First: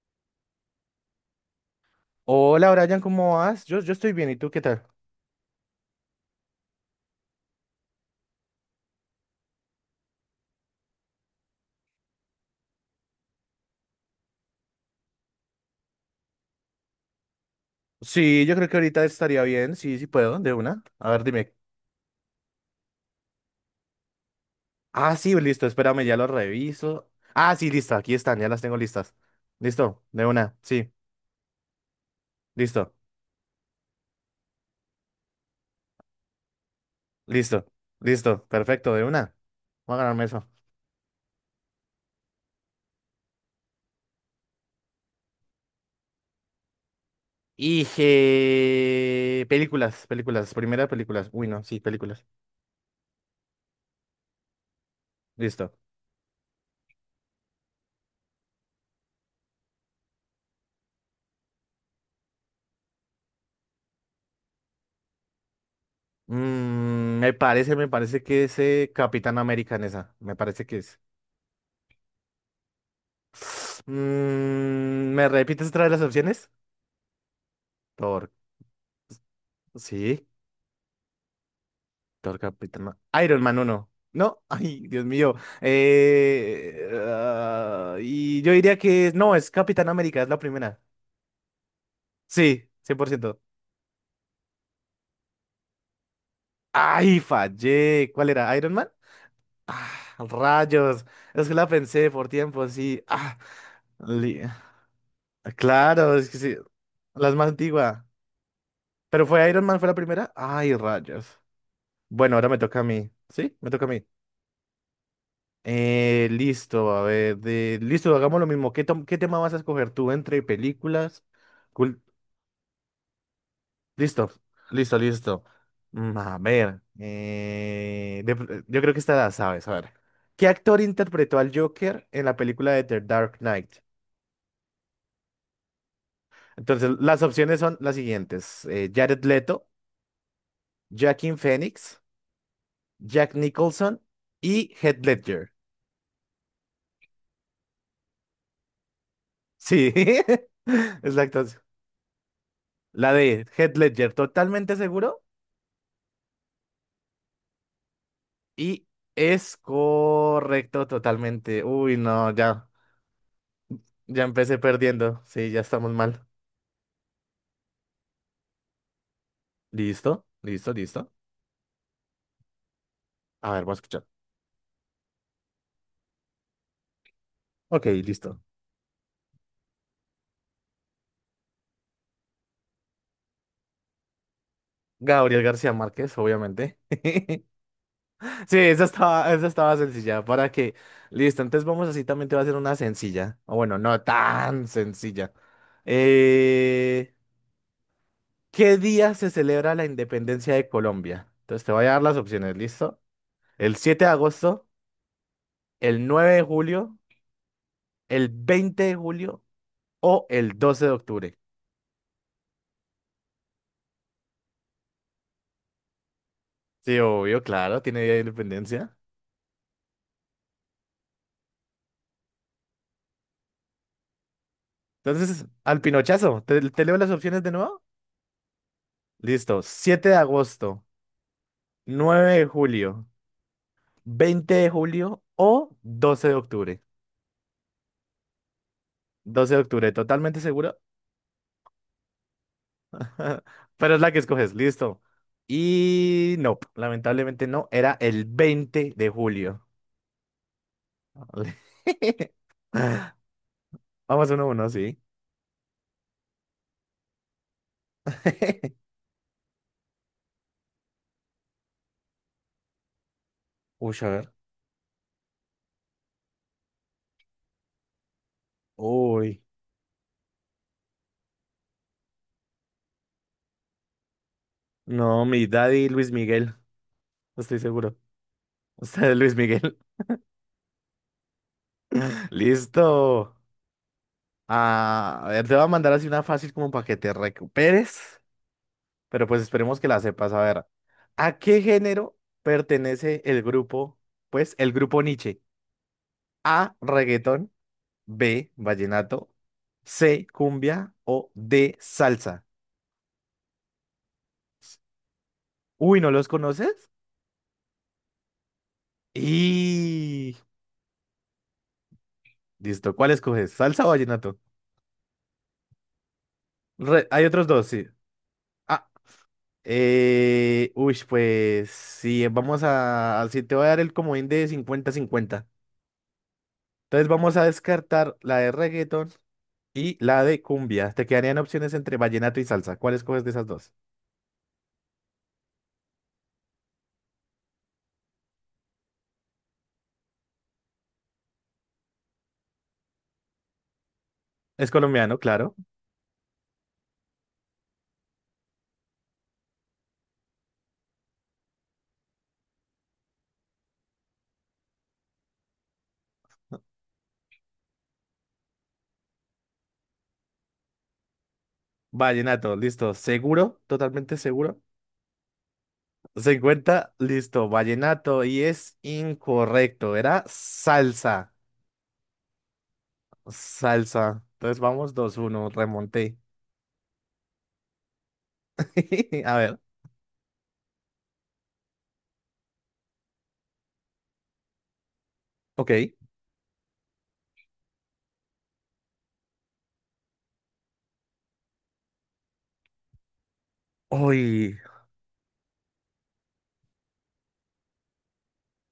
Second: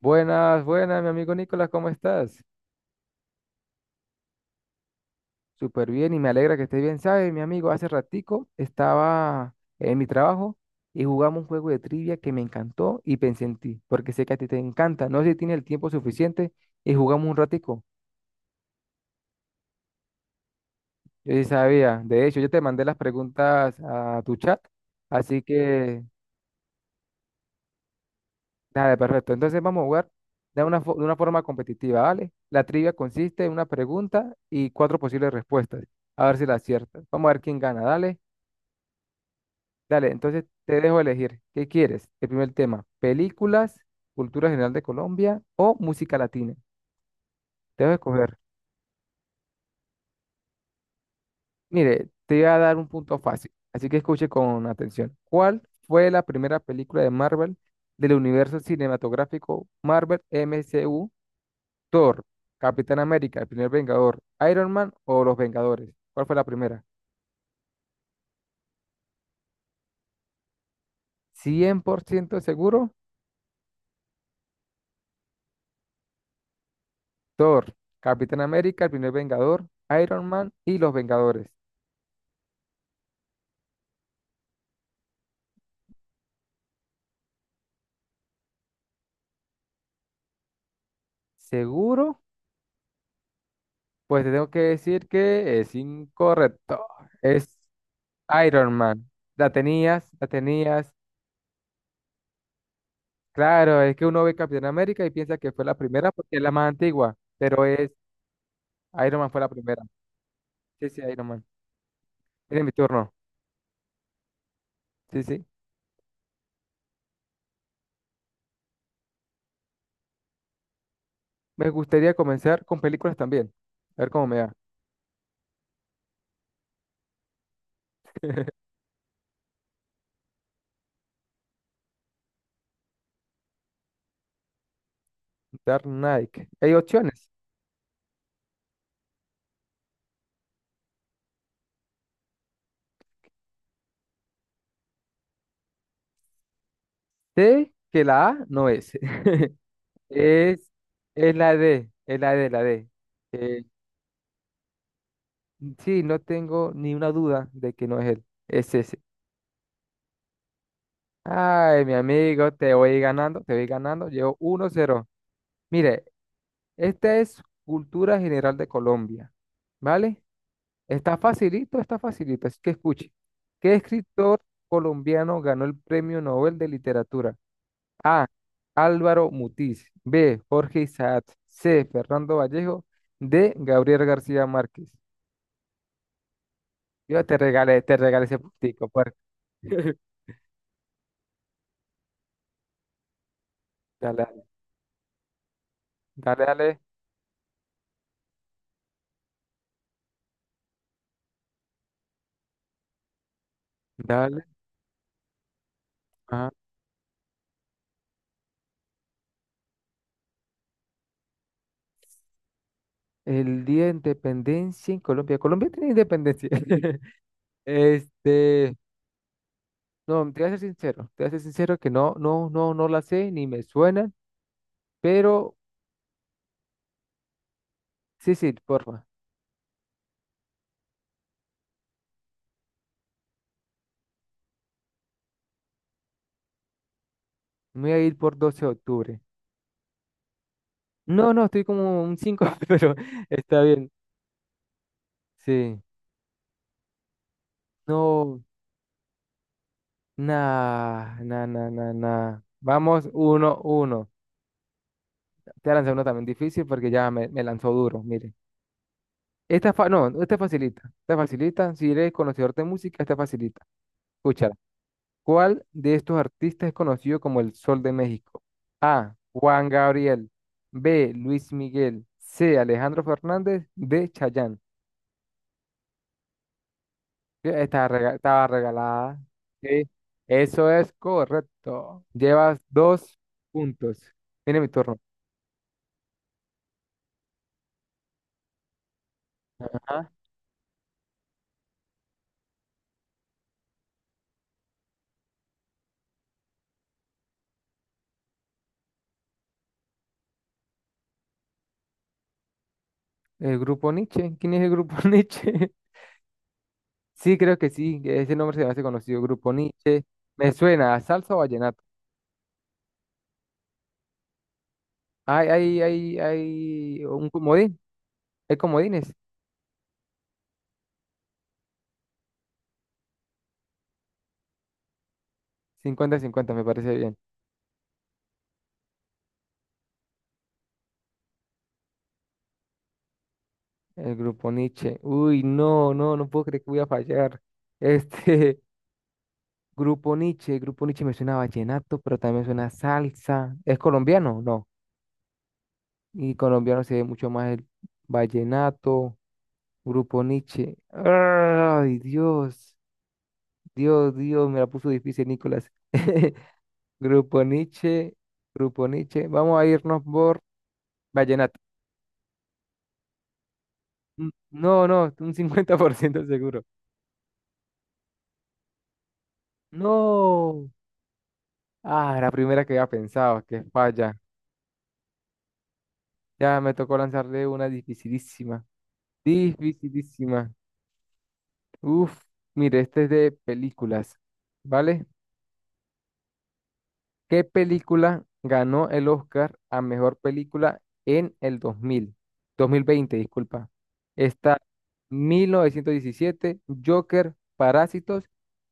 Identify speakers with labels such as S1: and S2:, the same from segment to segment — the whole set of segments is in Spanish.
S1: Buenas, buenas, mi amigo Nicolás, ¿cómo estás?
S2: Hola, Brian, ¿cómo vas? Yo estoy bien, ¿y tú qué tal?
S1: Súper bien y me alegra que estés bien. ¿Sabes, mi amigo? Hace ratico estaba en mi trabajo y jugamos un juego de trivia que me encantó y pensé en ti, porque sé que a ti te encanta. No sé si tienes el tiempo suficiente y jugamos un ratico.
S2: Sí, yo creo que ahorita estaría bien, sí, sí puedo, de una. A ver,
S1: Yo sí
S2: dime.
S1: sabía. De hecho, yo te mandé las preguntas a tu chat,
S2: Ah, sí,
S1: así
S2: listo,
S1: que
S2: espérame, ya lo reviso. Ah, sí, listo, aquí están, ya las tengo
S1: dale,
S2: listas.
S1: perfecto. Entonces vamos a
S2: Listo,
S1: jugar
S2: de una,
S1: de una,
S2: sí,
S1: de una forma competitiva, ¿vale? La trivia
S2: listo,
S1: consiste en una pregunta y cuatro posibles respuestas. A ver si la aciertas. Vamos a ver quién
S2: listo,
S1: gana, dale.
S2: listo, perfecto, de una. Voy a
S1: Dale,
S2: ganarme
S1: entonces
S2: eso.
S1: te dejo elegir. ¿Qué quieres? El primer tema, películas, cultura general de Colombia o música latina. Te
S2: Y
S1: dejo escoger.
S2: películas, primera películas. Uy, no, sí,
S1: Mire,
S2: películas.
S1: te voy a dar un punto fácil, así que escuche con atención. ¿Cuál
S2: Listo.
S1: fue la primera película de Marvel del universo cinematográfico Marvel MCU? Thor, Capitán América, el primer Vengador, Iron Man o Los Vengadores. ¿Cuál fue la primera?
S2: Me parece que es Capitán América en esa. Me parece que es.
S1: 100% seguro.
S2: ¿Me repites otra vez las opciones?
S1: Thor,
S2: Thor,
S1: Capitán América, el primer Vengador,
S2: sí,
S1: Iron Man y Los Vengadores.
S2: Thor Capitán Ma- Iron Man 1. No, ay, Dios mío. Y yo diría que no, es Capitán América, es la primera.
S1: ¿Seguro?
S2: Sí, 100%.
S1: Pues te tengo que decir que es incorrecto.
S2: Ay,
S1: Es
S2: fallé. ¿Cuál era?
S1: Iron
S2: ¿Iron Man?
S1: Man. La
S2: Ah,
S1: tenías, la tenías.
S2: rayos. Es que la pensé por tiempo, sí. Ah,
S1: Claro, es que uno ve
S2: li-
S1: Capitán América y piensa que fue la primera
S2: claro, es
S1: porque
S2: que
S1: es la
S2: sí.
S1: más antigua,
S2: La más
S1: pero es
S2: antigua.
S1: Iron
S2: ¿Pero
S1: Man, fue
S2: fue
S1: la
S2: Iron Man,
S1: primera.
S2: fue la primera? Ay,
S1: Sí, sí, Iron
S2: rayos.
S1: Man.
S2: Bueno, ahora me
S1: Tiene mi
S2: toca a mí.
S1: turno.
S2: ¿Sí? Me toca a mí.
S1: Sí, sí.
S2: Listo, a ver, listo, hagamos lo mismo. ¿Qué tema vas a escoger tú entre películas?
S1: Me
S2: cul-
S1: gustaría comenzar con películas también. A ver cómo
S2: Listo,
S1: me va.
S2: listo, listo. A ver, yo creo que esta la sabes. A ver, ¿qué actor interpretó al Joker en la película de The Dark Knight?
S1: Dark Knight. Hay
S2: Entonces, las
S1: opciones.
S2: opciones son las siguientes: Jared Leto, Joaquin Phoenix, Jack Nicholson y Heath Ledger.
S1: Sé que la A no es.
S2: Sí,
S1: Es, es
S2: exacto.
S1: la D, es la D.
S2: La de
S1: Eh,
S2: Heath Ledger, ¿totalmente seguro?
S1: Sí, no tengo ni una duda de que no es él. Es
S2: Y
S1: ese.
S2: es correcto totalmente.
S1: Ay, mi
S2: Uy, no,
S1: amigo,
S2: ya,
S1: te voy ganando, te voy ganando.
S2: ya
S1: Llevo
S2: empecé
S1: 1-0.
S2: perdiendo. Sí, ya estamos
S1: Mire,
S2: mal.
S1: esta es cultura general de Colombia, ¿vale?
S2: Listo, listo, listo.
S1: Está facilito, está facilito. Así que escuche.
S2: A ver, voy
S1: ¿Qué
S2: a escuchar.
S1: escritor colombiano ganó el Premio Nobel de Literatura?
S2: Ok,
S1: A.
S2: listo.
S1: Álvaro Mutis. B. Jorge Isaac. C. Fernando Vallejo. D. Gabriel García Márquez.
S2: Gabriel García Márquez, obviamente.
S1: Yo te regalé, te regalé ese
S2: Sí, esa
S1: puntico, por...
S2: estaba, esa estaba sencilla. ¿Para que Listo, entonces vamos así, también te va a hacer una sencilla. O bueno, no
S1: Dale.
S2: tan sencilla.
S1: Dale, dale,
S2: Eh, ¿Qué día se celebra la independencia de Colombia? Entonces te voy a dar las opciones, ¿listo? El siete de
S1: dale.
S2: agosto, el nueve de
S1: Ajá.
S2: julio. el 20 de julio o el 12 de octubre.
S1: El Día de Independencia en Colombia. Colombia tiene independencia.
S2: Sí, obvio, claro, tiene Día de
S1: Este,
S2: Independencia.
S1: no, te voy a ser sincero, te voy a ser sincero que no, no, no, no la sé ni me suena,
S2: Entonces,
S1: pero
S2: al pinochazo, ¿te leo las opciones de nuevo?
S1: sí, sí, porfa.
S2: Listo, 7 de agosto, 9 de julio, 20 de julio o 12 de octubre.
S1: Me voy a ir por 12 de octubre.
S2: 12 de octubre, totalmente seguro.
S1: No, no, estoy como un 5 pero está bien.
S2: Pero es la que escoges, listo.
S1: Sí.
S2: Y no, lamentablemente no, era el
S1: No,
S2: 20 de julio.
S1: nah, nah, nah, nah, nah. Vamos, uno, uno.
S2: Vamos 1-1, sí.
S1: Te voy a lanzar uno también difícil porque ya me lanzó duro, mire. Esta, no, esta facilita, si eres conocedor de música, esta facilita.
S2: Uy, a ver.
S1: Escúchala. ¿Cuál de estos artistas es conocido como el Sol de México? A.
S2: Uy.
S1: Juan Gabriel. B. Luis Miguel. C. Alejandro Fernández. D. Chayanne.
S2: No, mi daddy Luis Miguel, estoy
S1: Eh, Estaba,
S2: seguro.
S1: rega- estaba
S2: Usted es
S1: regalada.
S2: Luis Miguel.
S1: Sí, eso es correcto. Llevas dos
S2: Listo.
S1: puntos. Viene mi turno.
S2: Ah, a ver, te voy a mandar así una fácil como para que te recuperes, pero pues esperemos que la
S1: Ajá.
S2: sepas. A ver, ¿a qué género pertenece el grupo? Pues el grupo Niche. A, reggaetón, B, vallenato, C, cumbia o D, salsa.
S1: El grupo Nietzsche. ¿Quién es el grupo Nietzsche?
S2: Uy, ¿no los conoces?
S1: Sí, creo que sí, ese nombre se me hace conocido, Grupo Nietzsche.
S2: Y
S1: Me suena a salsa o vallenato.
S2: listo, ¿cuál escoges? ¿Salsa o vallenato?
S1: Hay
S2: Hay
S1: un
S2: otros dos,
S1: comodín,
S2: sí.
S1: hay
S2: Ah.
S1: comodines.
S2: Uy, pues sí, si te voy a dar el comodín de 50-50.
S1: Cincuenta, cincuenta, me parece
S2: Entonces
S1: bien.
S2: vamos a descartar la de reggaeton y la de cumbia. Te quedarían opciones entre vallenato y salsa. ¿Cuál escoges de esas dos?
S1: El Grupo Nietzsche. Uy, no, no, no puedo creer que voy a fallar. Este, Grupo Nietzsche, Grupo Nietzsche me suena a vallenato, pero también me suena a salsa. ¿Es colombiano? No.
S2: Es colombiano, claro.
S1: Y colombiano se ve mucho más el vallenato, Grupo Nietzsche. Ay, Dios, Dios, Dios, me la puso difícil, Nicolás. Grupo Nietzsche, Grupo Nietzsche. Vamos a irnos por vallenato.
S2: Vallenato, listo. ¿Seguro? Totalmente
S1: Mm,
S2: seguro.
S1: no, no, un 50% seguro.
S2: 50, listo. Vallenato y es incorrecto. Era
S1: No.
S2: salsa.
S1: Ah, la primera que había pensado, que falla.
S2: Salsa. Entonces vamos 2-1. Remonté.
S1: Ya me tocó lanzarle una dificilísima.
S2: A ver,
S1: Dificilísima. Uf, mire, este es de películas, ¿vale?
S2: ok.
S1: ¿Qué película ganó el Oscar a mejor película en el dos mil veinte? Disculpa.
S2: Uy.
S1: Está 1917, Joker, Parásitos,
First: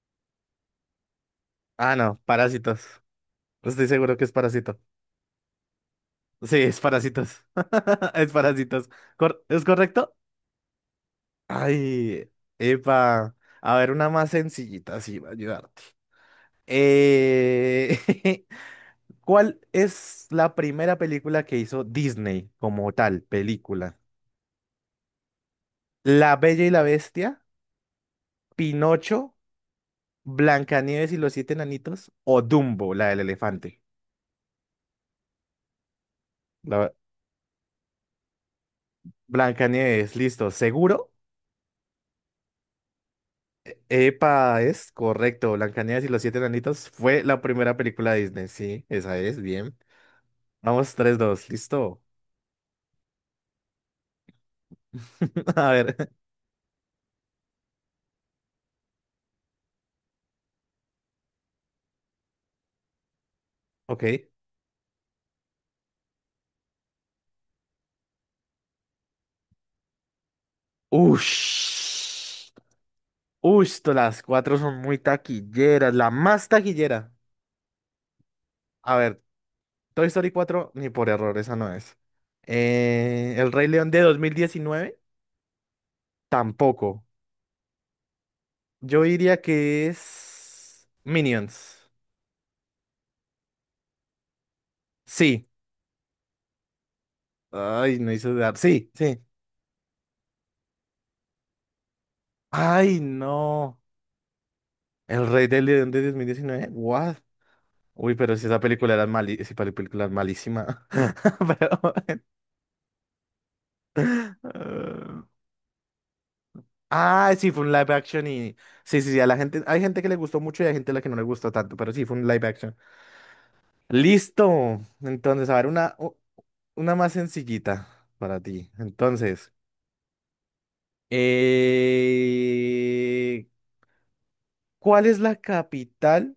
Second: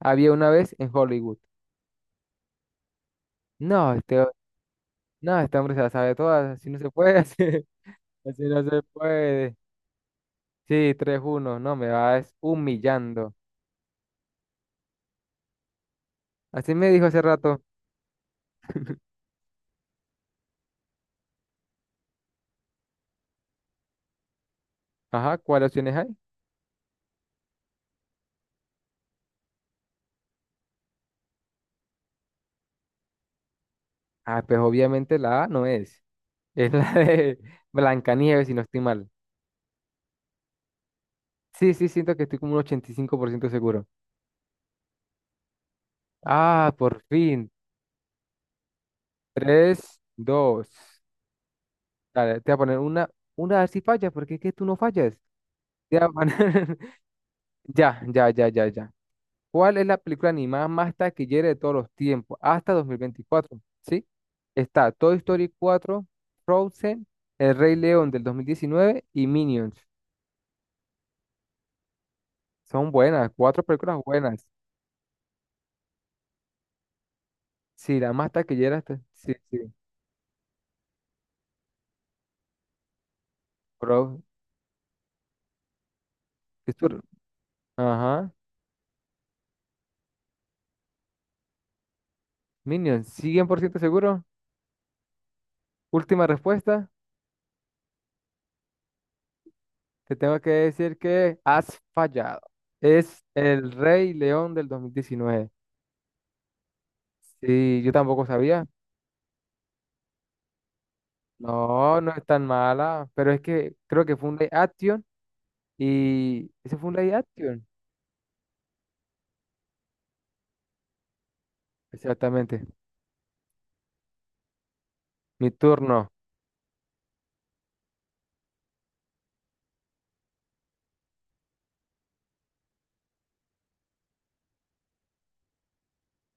S1: Había una vez en Hollywood.
S2: Ah, no, parásitos. Estoy
S1: No,
S2: seguro que
S1: este,
S2: es parásito.
S1: no, este hombre se la sabe
S2: Sí,
S1: todas, así no
S2: es
S1: se puede, así,
S2: parásitos. Es
S1: así no se
S2: parásitos.
S1: puede.
S2: ¿Es correcto?
S1: Sí, tres uno, no, me
S2: Ay,
S1: vas
S2: epa.
S1: humillando.
S2: A ver, una más sencillita, así va a ayudarte.
S1: Así me dijo hace rato.
S2: Eh, ¿Cuál es la primera película que hizo Disney como tal, película?
S1: Ajá, ¿cuáles opciones hay?
S2: ¿La Bella y la Bestia, Pinocho, Blancanieves y los siete enanitos o Dumbo, la del elefante?
S1: Ah, pues obviamente la A no es. Es
S2: La
S1: la de Blancanieves, si no estoy mal.
S2: Blancanieves, listo, ¿seguro?
S1: Sí, sí, siento que estoy como un 85% seguro.
S2: Epa, es correcto. Blancanieves y los siete
S1: Ah,
S2: enanitos
S1: por
S2: fue la
S1: fin.
S2: primera película de Disney. Sí, esa es, bien.
S1: Tres, dos.
S2: Vamos, 3-2, listo.
S1: Dale, te voy a poner una a ver si falla, porque es que tú no fallas.
S2: A
S1: Te voy a
S2: ver,
S1: poner... Ya, ya, ya, ya, ya. ¿Cuál es la película animada más taquillera de todos los tiempos, hasta 2024? ¿Sí?
S2: ok.
S1: Está Toy Story 4, Frozen, El Rey León del 2019 y Minions.
S2: Ush.
S1: Son buenas, cuatro
S2: Ush,
S1: películas
S2: las
S1: buenas.
S2: cuatro son muy taquilleras, la más taquillera.
S1: Sí, la más taquillera.
S2: A
S1: Está-
S2: ver,
S1: sí, sí.
S2: Toy Story 4 ni por error, esa no es. El Rey León de
S1: Bro,
S2: 2019,
S1: es tu-
S2: tampoco.
S1: ajá.
S2: Yo diría que es Minions.
S1: Minion, sí, 100% seguro.
S2: Sí.
S1: Última respuesta.
S2: Ay, no hizo dudar. Sí, sí.
S1: Te tengo que decir que has fallado.
S2: Ay,
S1: Es el
S2: no.
S1: Rey León del dos mil
S2: El Rey
S1: diecinueve.
S2: del León de 2019, What?
S1: Sí, yo
S2: Uy,
S1: tampoco
S2: pero si esa
S1: sabía.
S2: película era mali esa película es malísima. Pero
S1: No, no
S2: bueno.
S1: es tan mala, pero es que creo que fue un live action
S2: Eh,
S1: y ese fue un live
S2: sí, fue
S1: action.
S2: un live action y. Sí, sí, sí. A la gente, hay gente que le gustó mucho y hay gente a la que no le gustó tanto, pero sí, fue un live
S1: Exactamente.
S2: action. Listo. Entonces,
S1: Mi
S2: a ver, una,
S1: turno.
S2: u- una más sencillita para ti. Entonces, eh, ¿cuál es la capital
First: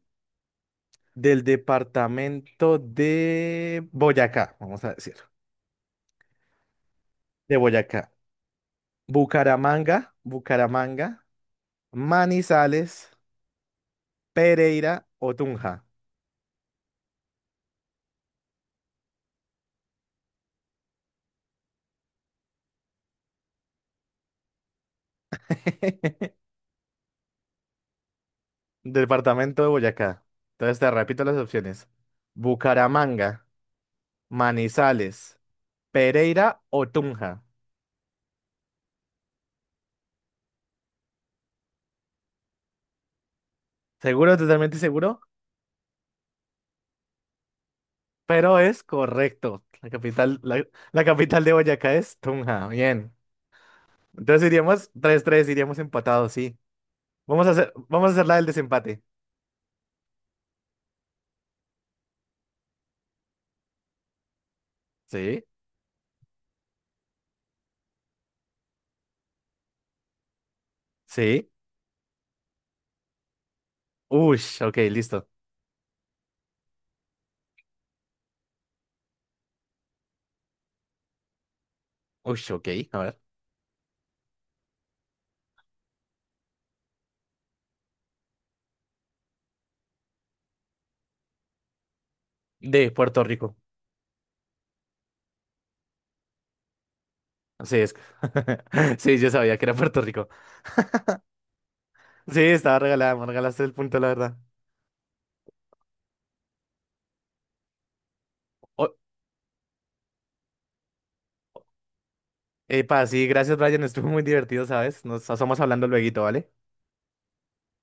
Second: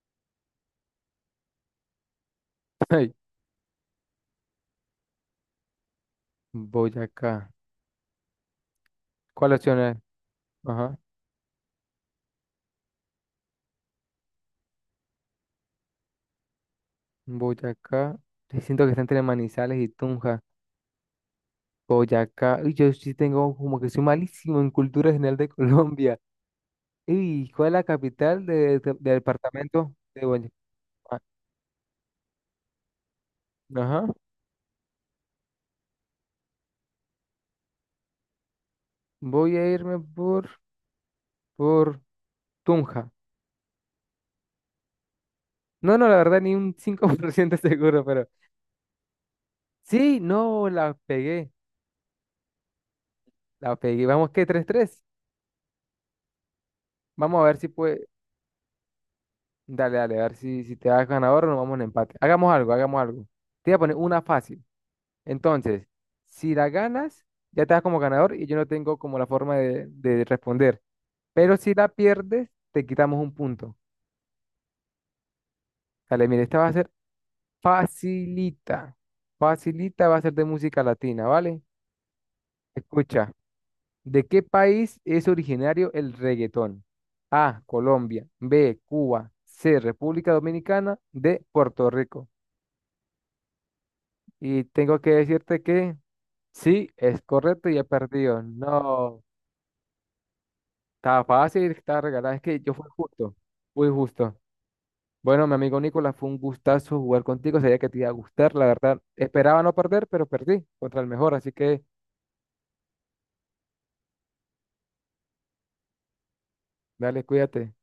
S2: del departamento
S1: Ay,
S2: de Boyacá? Vamos a decir.
S1: Boyacá.
S2: De Boyacá.
S1: ¿Cuál opción es?
S2: Bucaramanga,
S1: Ajá.
S2: Bucaramanga, Manizales, Pereira o Tunja.
S1: Boyacá. Sí, siento que está entre Manizales y Tunja. Boyacá. Uy, yo sí tengo como que soy malísimo en cultura general de Colombia. ¿Y cuál es la capital del
S2: Departamento de
S1: departamento
S2: Boyacá.
S1: de Boyacá?
S2: Entonces te repito las opciones. Bucaramanga,
S1: Ajá.
S2: Manizales, Pereira o Tunja.
S1: Voy a irme por, Tunja.
S2: Seguro, totalmente seguro,
S1: No, no, la verdad, ni un cinco por ciento seguro, pero.
S2: pero es correcto. La
S1: Sí,
S2: capital, la,
S1: no, la
S2: la capital
S1: pegué.
S2: de Boyacá es Tunja. Bien.
S1: La pegué. Vamos, qué,
S2: Entonces
S1: tres
S2: iríamos
S1: tres.
S2: 3-3, iríamos empatados, sí.
S1: Vamos a ver si puede.
S2: Vamos a hacer la del desempate.
S1: Dale, dale, a ver si te das ganador o nos vamos en empate. Hagamos algo, hagamos algo. Te voy a poner una fácil.
S2: Sí,
S1: Entonces, si la ganas, ya te das como ganador y yo no tengo como la forma de responder.
S2: sí.
S1: Pero si la pierdes, te quitamos un punto.
S2: Ush, ok, listo.
S1: Dale, mire, esta va a ser facilita. Facilita va a ser de música latina, ¿vale?
S2: Ush, ok, a ver.
S1: Escucha. ¿De qué país es originario el reggaetón? A, Colombia. B, Cuba. C, República Dominicana. D, Puerto Rico.
S2: De Puerto Rico.
S1: Y tengo que decirte que sí, es correcto y
S2: Así
S1: he
S2: es.
S1: perdido.
S2: Sí,
S1: No,
S2: yo sabía que era Puerto Rico.
S1: estaba fácil, estaba regalada.
S2: Sí,
S1: Es que yo
S2: estaba
S1: fui
S2: regalada, me
S1: justo,
S2: regalaste el
S1: fui
S2: punto, la verdad.
S1: justo. Bueno, mi amigo Nicolás, fue un gustazo jugar contigo. Sabía que te iba a gustar, la
S2: Oh,
S1: verdad. Esperaba no perder, pero perdí contra el mejor, así que
S2: epa, sí, gracias, Brian. Estuvo muy divertido, ¿sabes? Nos estamos hablando luego, ¿vale?
S1: dale, cuídate.